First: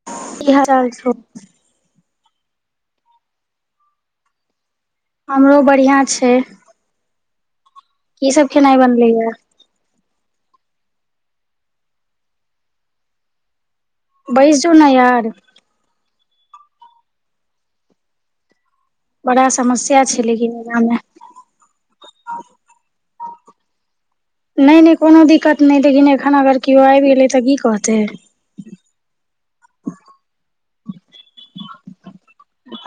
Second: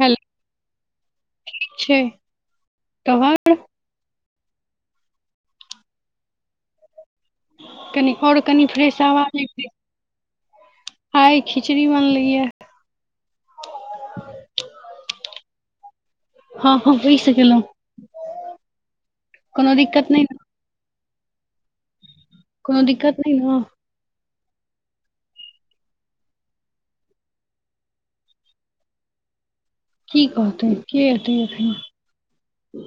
hello की हरैल छौ छै तोहर हमरो बढ़िआँ छै कनि की आओर सब कनि खेनाइ फ्रेश बनलै या आवाज अयते न आय खिचड़ी बनलैयै बैस जो न यार हँ हँ बहिस गेलेलहुँ बड़ा समस्या छल लै कि गाँमे कोनो दिक्कत नहि न नहि नहि कोनो दिक्कत नहि लेकिन एखन अगर केओ आबि गेलै त की कहतै [inaudible] की कहतेै के एते अखनि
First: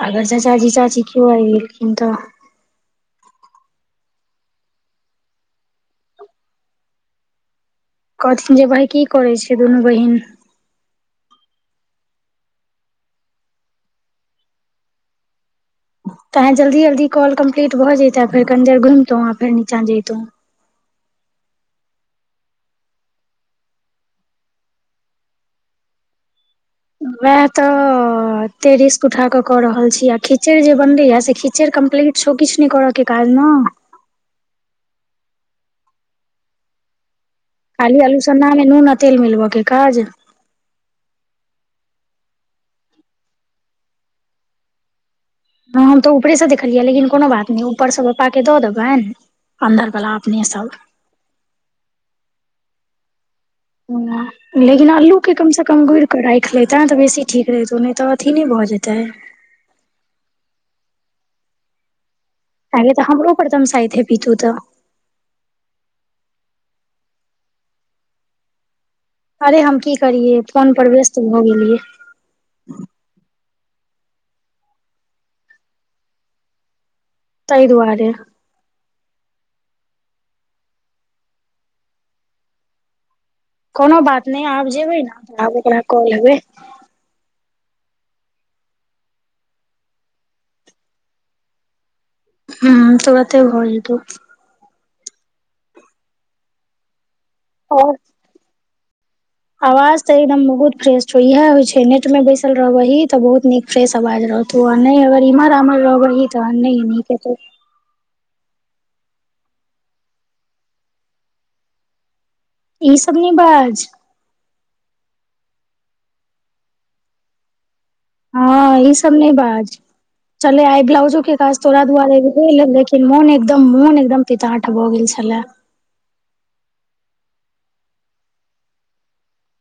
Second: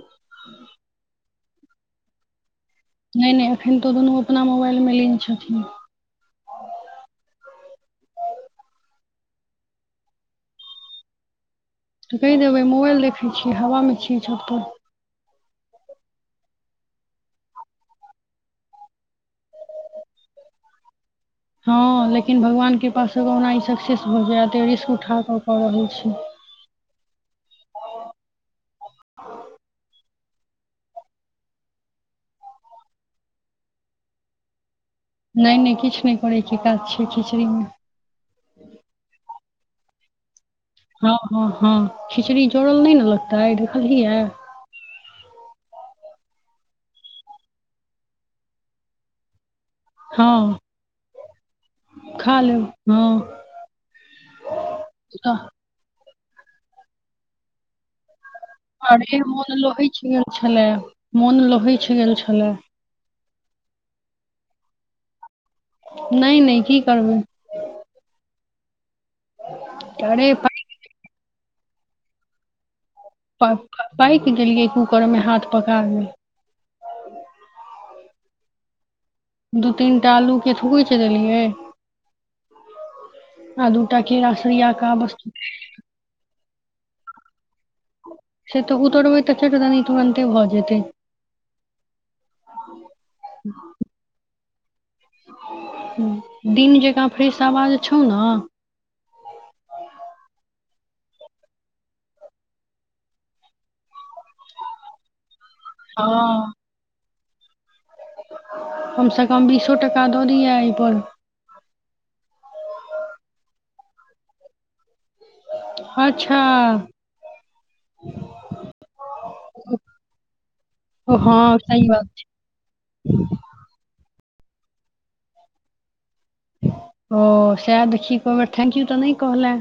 अगर चाचाजी [unintelligible] नहि नहि एखन तऽ दुनू अपना मोबाइलमे लिन छथिन कहथिन जे भाय की करै छियै दुनू बहिन तऽ कहि देबै मोबाइल देखै छियै हवामे छियै छतपर कहाहे जल्दी जल्दी कॉल कम्प्लीट भऽ जताै फेर कनी देर घुमितो फेर नीचा जयतौ हँ लेकिन भगवान कृपासँ कहुना ई सक्सेस भऽ जायत रिस्क उठा कऽ कऽ रहल छी वेह तऽ ततेक रिस्क उठा क कऽ रहल छी आ खीचड़ जे बनले या से खीचड़ कम्प्लीट छो किछु नहि कर के काज न नहि नहि किछु नहि करैके काज छै खिचड़ी मे खाली आलू उसनलाहामे नून आ तेल मिल ब के काज हँ हँ हँ खिचड़ी जोड़ल नहि न लगतै देखलिहियै हँ हम तऽ ऊपरेसँ देखलियै लेकिन कोनो बात नहि ऊपरसँ पपाकेँ दऽ देबैन अन्दरवला हँ अपने सब खा लेब हँ ह लेकिन अल्लूके कमसँ कम गुरि कऽ राखि लेते तऽ बेसी ठीक रहहितौ नहि तऽ अथी नहि भऽ जेतै अरे मन लहछि गेल छले मन लहछि गेल छल पहिले तऽ हमरो पर दमशाइत हेबही तु त नहि नहि की करबै अरे हम की अरे करियै फोन पर व्यस्त भऽ गेलियै प पाकि गेलियै कूकरमे हाथ पका गेल एहि दुआारे दू तीन टा आलूके थुकुच देलियै आ कोनो दूटा के बात नहि आब रसरिया का जेबै ने बस्तु तऽ आब ओकरा कऽ लेबै से तऽ उतरबै तऽ छोट त न तुरनते भऽ जेतै हू तुरते भऽ जेतौ दिन जकाँ फ्रेश आवाज आओर छौ न आवाज त एकदम बहुत फ्रेश छौ इहा होय छै नेट में बैसल रहबी तऽ बहुत नीक फ्रेश आवाज रह तो नहि अगर इमार आमर रहब ही तऽ हँ नहि न के त कम से कम बीसो टका दऽ दीहे एहिपर ई सब न बाज अच्छा हँ ई सब नहि बाज चले आय ब्लाउजो के हँ काज तोरा सही बात दुआरे एगो हो लेकिन मोन एकदम मन एकदम पीता आठ भऽ गेल छलै ओ सए देखि एको बर थैंक यू तऽ नहि कहले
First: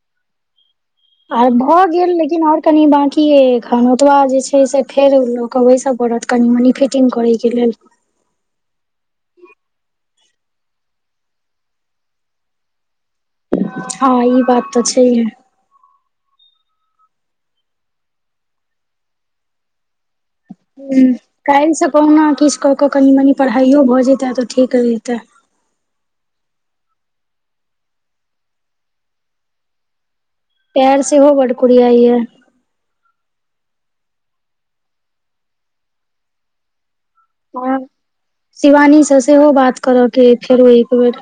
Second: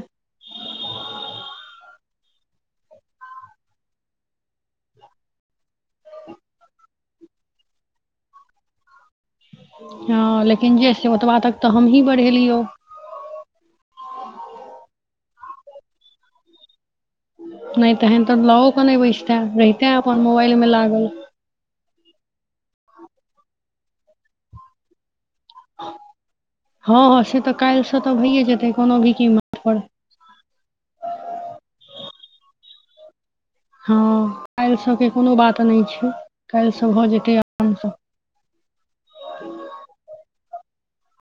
आर भऽ गेल लेकिन आओर कनि बाकी एखन ओतबा जे छै से फेर लोकबै बड़त कनि मनी फिटिंग करै के लेल हँ लेकिन जे से ओतबा तक तऽ हमहीँ बढ़ेलियौ हँ ई बात तऽ छै है नहि तऽ है तऽ लउ क नहि बैसत रहितै अपन मोबाइलमे ह लागल कालहि सकहु ने किछु कऽ कऽ कनि मनी पढ़ाइयो भऽ जेतै तऽ ठीक हो जेतै हँ हँ से तऽ काल्हिसँ तऽ भइए जेतै कोनो भी कीमत पर पैर से हो बड कुुरीयाय य हँ काल्हि सब के कोनो बात नहि छै काल्हि सब भऽ जेतै ह आरामसँ शिवानीसँ सेहो बात करय के फेरो एक बेर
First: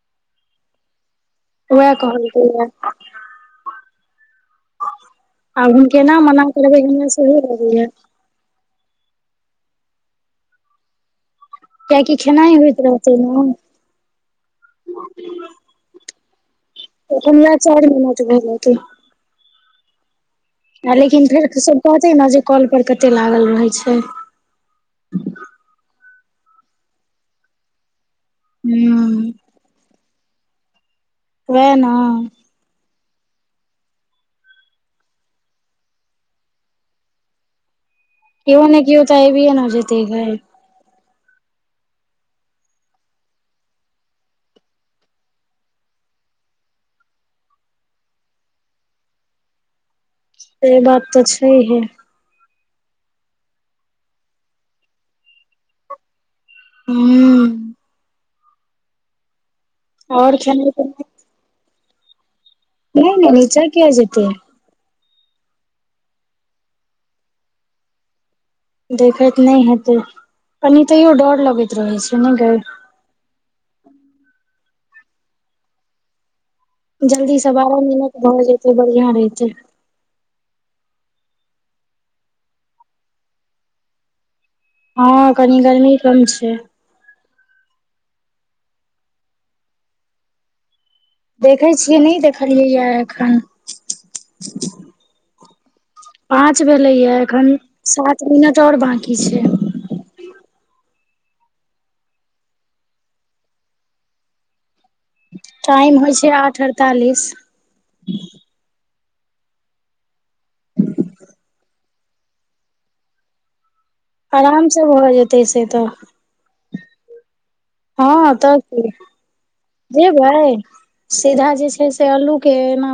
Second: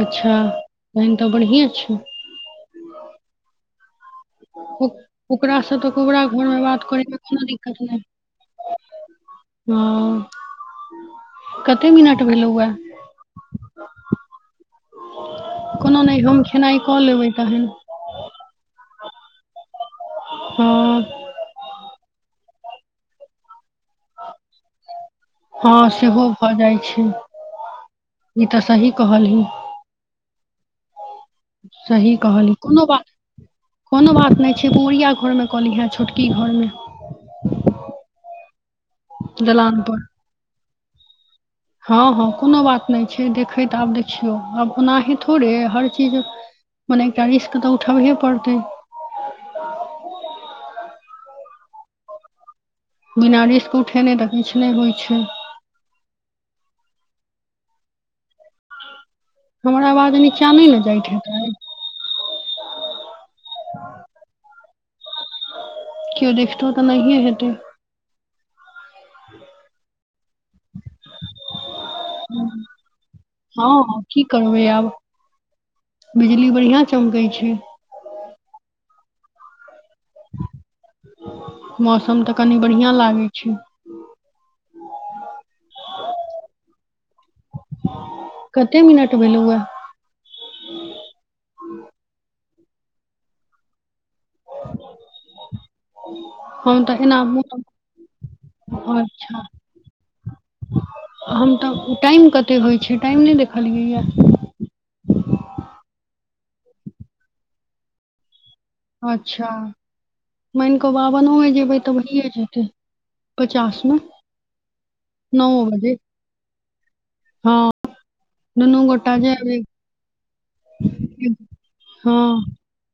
अच्छा त ओएह कहल कऊ ये ओ आब ओकरासँ हम तऽ केना कोबरा मना घरमे करबै बात हमरा करयमे सेहो कोनो दिक्कत लगैये नहि हँ कते कियाकि मिनट खेनाइ भेलहु य होइत रहतै न कोनो नहि हम खेनाइ कऽ लेबै एखन वैह तहन चारि मिनट भेल हेतै आ हँ लेकिन फेर सभ कहतै ने जे कौलपर कतेक लागल रहै छै हँ सेहो भऽ जाइत छै ई तऽ सही हूं कहलही वैह न सही कहलै कोनो बात कोनो बात नहि छै पुरिया घरमे कहलिहे छोटकी घरमे केओ ने के तऽ आबीए न दलान पर जेतई गे [unintelligible] हँ हँ कोनो बात नहि छै देखैत आब देखियौ आब ओनाही थोड़े हर चीज मने एकटा रिस्क तऽ उठबहे पड़तै से बात तऽ छै है बिना रिस्क उठेना तऽ किछु नहि होइ छै हू हमरा आवाज और नीचाँ नहि खेनाइ ने जाइत पिनाइ हेतै नै ने नीचा किया जेतै क्यो देखत तऽ नहीए हेते देखैत त नहि हेतै पनी तऽ एो डर लगैत रहै छै नहि गे हँ की करबै यब बि जल्दीसँ बारह मिनट भऽ जेतै बढ़िआं रहैतै मौसम तऽ कनि बढ़िआँ लागै छै हँ कनी गर्मी कम छै कते मिनट भेलहुए देखै छियै नहि देखलियै य एखन पाँच हम त भेलैया एना एखन सात मिनट और बाकी अच्छा छै हम तऽ टाइम कतेक होइ छै टाइम नहि देखलियैए टाइम होइ छै आठ अड़तालीस अच्छा माइन कऽ बाबनो जेबै तऽ भइए जेतै पचास न आरामसँ भऽ जेतै से तऽ हँ हँ तऽ दुनू की गोटा जे जेबै सीधा जे छै से हँ अल्लू के एना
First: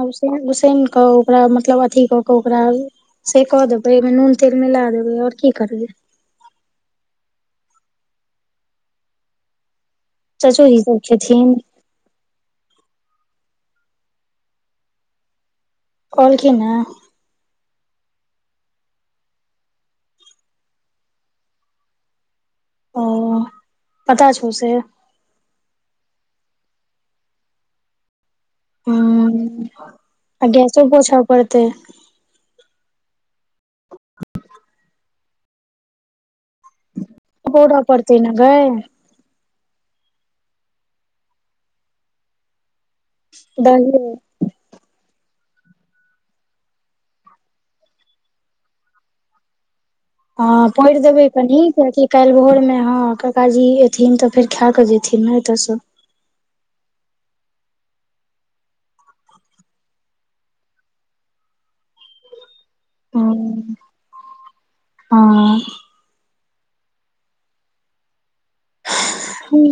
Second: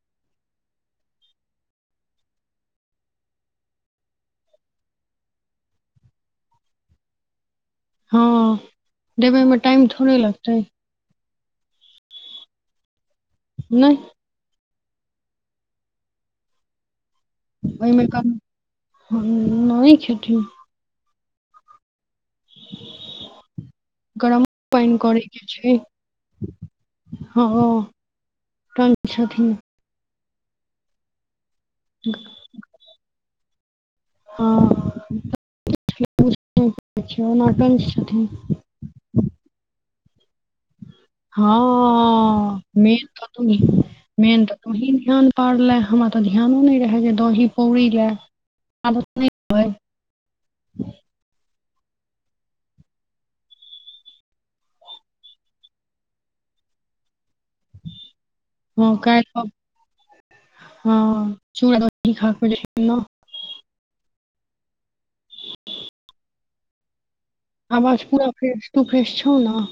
उसैन के ओकरा मतलब अथी क के ओकरा से क देबे नून तेल मिला देबे आओर की करबे हँ देबे मे टाइम थोड़े लगतै चचोजी सब खेथिन नहि कहलखिन या ओहिमे कम नहि खेथिन ओ पता गरम छौ से पाइन करै के छै ह ओ टं आ गैसो पोछा पड़तै [inaudible] हँ पौरऽ [unintelligible] पड़तै छथिन ने गै हँ मेन तू तू दही मेन त तूहि ध्यान परलए हमरा तऽ ध्यानो नहि रहै जे दही पौड़ी लए आदत नहि अय हँ पौर देबै कनी किएकि काल्हि भोरमे हँ काकाजी एयथिन तऽ फेर खा कऽ जेथिन ने एतयसँ हँ काल्हि हँ चूड़ा दही खा कर रहि [unintelligible] हँ हँ आवाज पूरा फ्रेश तू फ्रेश छौ ने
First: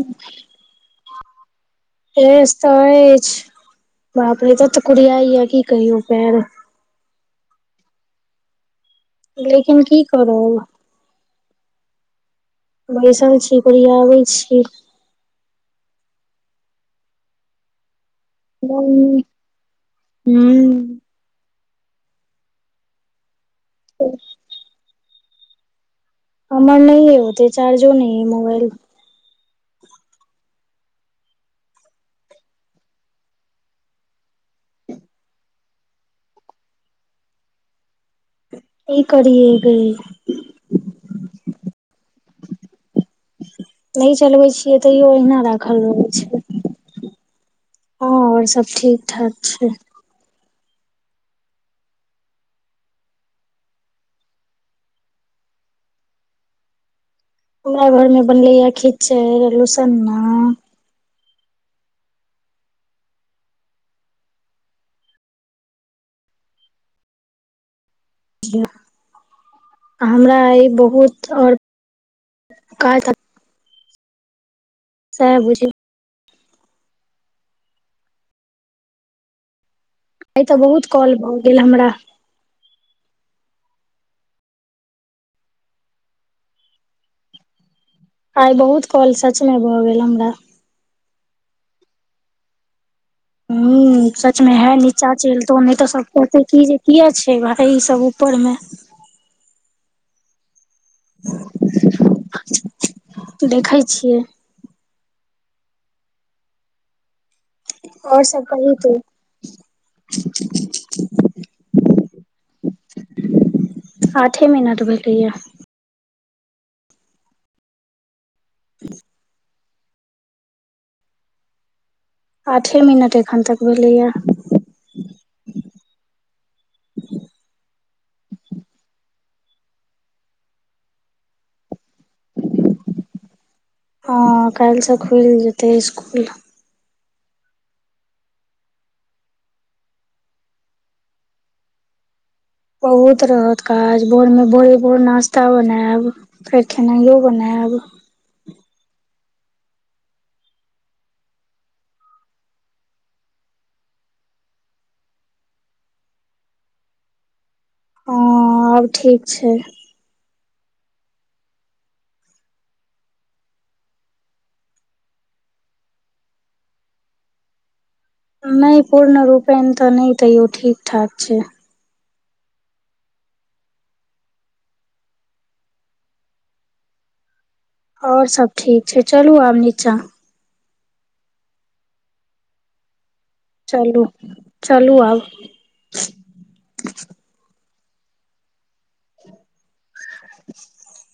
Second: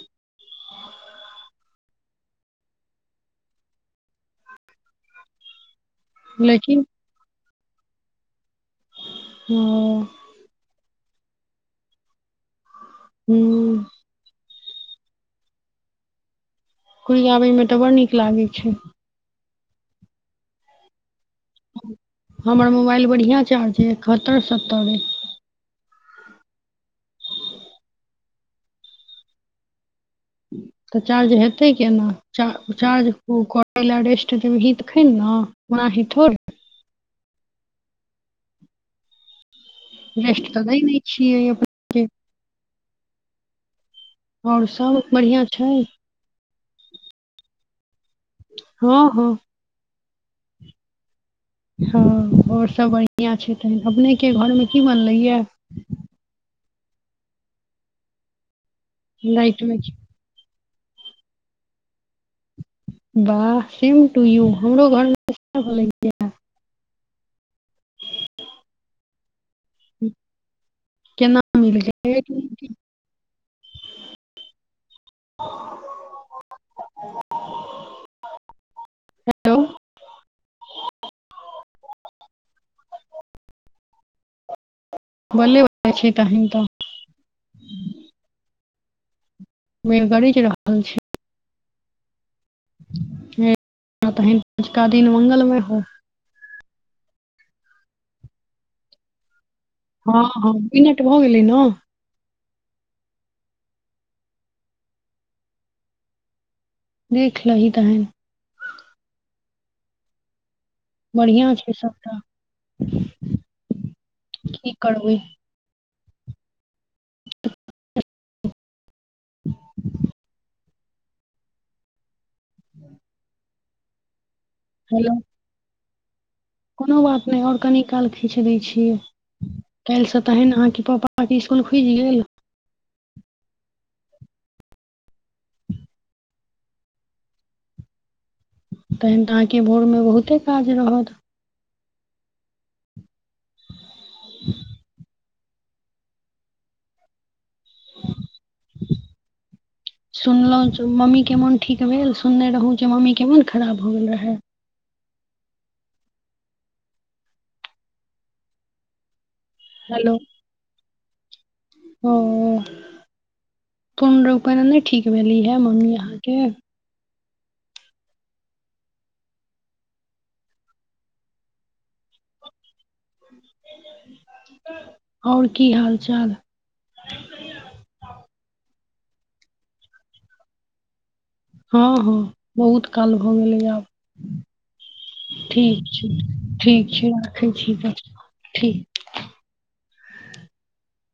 एस तऽ अछि बापरे तत कुरियाइ या की कयौ पेर लेकिन लेकिन की हूँ करब बैसल छी कोरियाबय छी कुरियाबयमे तऽ बड़ नीक लागै छै हू हमर मोबाइल बढ़िआँ चार्ज अइ एकहत्तर सत्तर अइ हमर नहि अय ओते चार्जो नए ए मोबाइल तऽ चार्ज हेतै केना चार्ज करै ल रेस्ट देबही तखन न हँ म ही थोर ई करिए रेस्ट तऽ दय नहि न छिय अपने के नहि चलबै और छियै सब तैयो ओहिना बढ़ियां छै राखल रहै छै हँ आओर सब हँ ठीक हँ ठाक छै हँ आओर सभ बढ़िआँ छै तऽन अपनेके घरमे की बनलैए हमरा घरमे बनलैए खिचड़ राइत मे लूसन्ना वाह सेम टू यू हमरो घरमे सेहे बनलय या इ ये हमरा ई बहुत केना आओर मिल गेल काज सएह बुझि आइ तऽ बहुत कॉल भऽ गेल हमरा बले बले छै तहन तऽ आइ बहुत कॉल सचमे भऽ गेल मेघ हमरा गरज रहल छै ए, हं तहन सचमें है सँझुका दिन नीचा चेलतो मंगलमय नहि हो तो सब कहतै की जे किया छैय भाय ई सब ऊपर मे हँ हँ मिनट भऽ गेलै न देखै छियै देख लही तहन आउर सब कही तू बढ़िआँ छैय सभटा आठे मिनट भेलैए [inaudible] ह आठे मिनट एखन तक भेलैए हेलो कोनो बात नै आओर कनि काल खीच दय छियै काइल से तहेन अहाके पापा के स्कूल खुजि गेल हँ काइलसँ खुल जेतै इसकुल तहन तऽ अहाँके भोरमे बहुते काज रहत बहुत रहत काज भोर मे भोरे भोर नास् त्ता बनायब फेर खेनाइयो बनायब [inaudible] सुनलहुँ जे मम्मीके मोन ठीक भेल सुनने रहौँ जे मम्मीके मोन खराब हो गेल रहए हँ आब ठीक छै हेलो ह पूर्ण रूपै नै ठीक भेली है मम्मी अहाँके नै पूर्ण रूपेण तऽ नै तैयो ठीक ठाक छैय आओर की हाल चाल आओर सब ठीक छैय चलू आब नीचाँ हँ हँ बहुत काल भऽ गेलै आब चलू चलू आब ठीक छै ठीक छैय राखै छी तऽ ठीक [unintelligible]